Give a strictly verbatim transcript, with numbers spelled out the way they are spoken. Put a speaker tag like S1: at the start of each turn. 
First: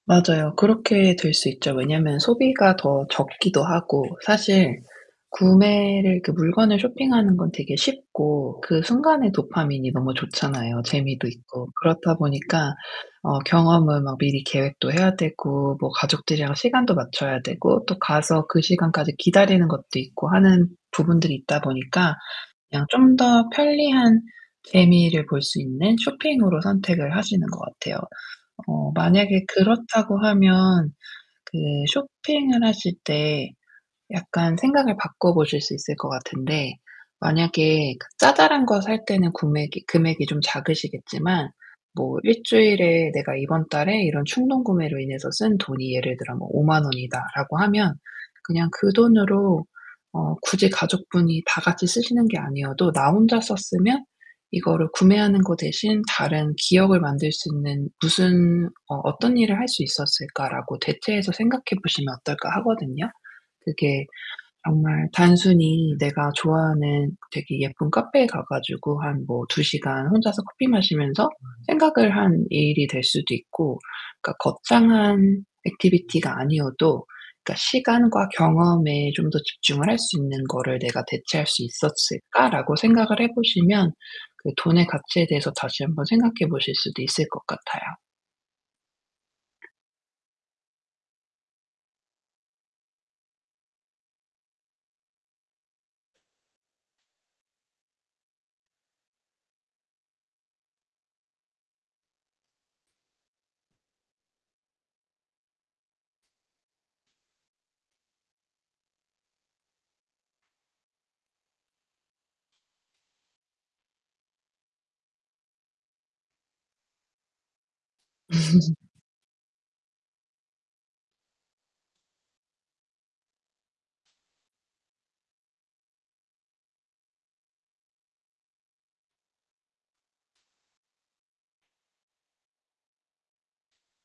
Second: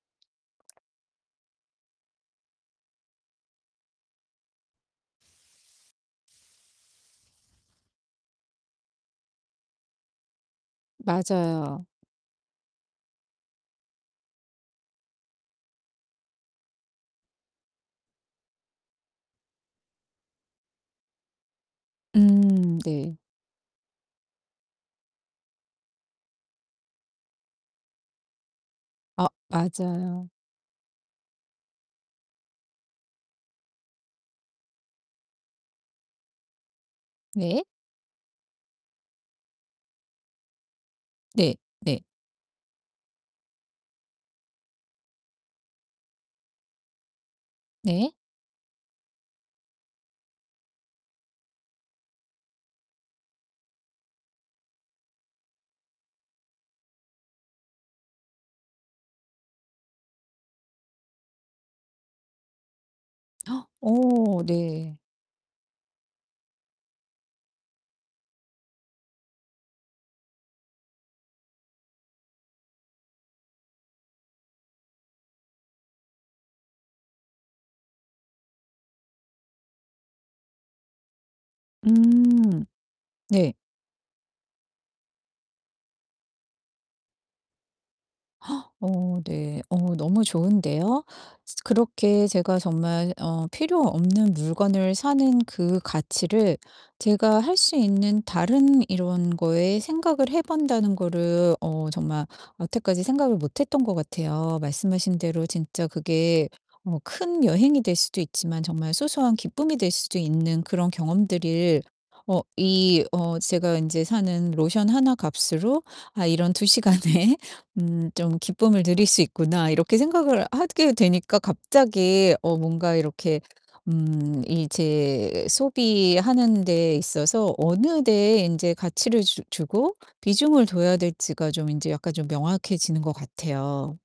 S1: 맞아요, 그렇게 될 수 있죠. 왜냐면 소비가 더 적기도 하고 사실 구매를 그 물건을 쇼핑하는 건 되게 쉽고 그 순간에 도파민이 너무 좋잖아요, 재미도 있고.
S2: 맞아요.
S1: 그렇다 보니까 어 경험을 막 미리 계획도 해야 되고 뭐 가족들이랑 시간 맞춰야 되고 또 가서 그 시간까지 기다리는 것도 있고 하는 부분들이 있다 보니까
S2: 음
S1: 그냥
S2: 네.
S1: 좀 더 편리한 재미를 볼 수 있는 쇼핑으로 선택을 하시는 것 같아요. 어
S2: 아
S1: 만약에 그렇다고
S2: 맞아요.
S1: 하면 그 쇼핑을 하실 때 약간 생각을 바꿔 보실 수 있을 것 같은데
S2: 네.
S1: 만약에 그 자잘한 거 살 때는 굼액이 금액이 좀 작으시겠지만
S2: 네 네.
S1: 뭐 일 주일에 내가 이번 달에 이런 충동구매로 인해서 쓴 돈이 예를 들어 뭐 '오만 원이다.'라고 하면
S2: 네.
S1: 그냥 그 돈으로 어 굳이 가족분이 다 같이 쓰시는 게 아니어도 '나 혼자 썼으면 이거를 구매하는 거 대신 다른 기억을 만들 수 있는 무슨 어 어떤 일을 할 수 있었을까'라고 대체해서 생각해 보시면 어떨까 하거든요. 그게
S2: 어 네.
S1: 정말 단순히 내가 좋아하는 되게 예쁜 카페에 가 가지고 한 뭐 두 시간 혼자서 커피 마시면서 생각을 하는 일이 될 수도 있고 그러니까 '거창한 액티비티가 아니어도 그러니까 시간과 경험에 좀 더 집중을 할 수 있는 거를 내가 대체할 수
S2: 음.
S1: 있었을까?'라고 생각을 해
S2: 네.
S1: 보시면 그 돈의 가치에 대해서 다시 한 번 생각해 보실 수도 있을 것 같아요.
S2: 어 네. 어 너무 좋은데요? 스 그렇게 제가 정말 어 필요 없는 물건을 사는 그 가치를 제가 할 수 있는 다른 이런 거에 생각을 해 본다는 거를 어 정말 여태까지 생각을 못 했던 것 같아요. 말씀하신 대로 진짜 그게 뭐 큰 여행이 될 수도 있지만 정말 소소한 기쁨이 될 수도 있는 그런 경험들을 어 이 어 제가 인제 사는 '로션 하나 값으로 아 이런 두 시간에 음 좀
S1: 음.
S2: 기쁨을 누릴 수 있구나.' 이렇게 생각을 하게 되니까 갑자기 어 뭔가 이렇게 음 이 제 소비하는 데에 있어서 어느 데에 이제 가치를 주 주고 비중을 둬야 될지가 좀 인제 약간 좀 명확해지는 것 같아요.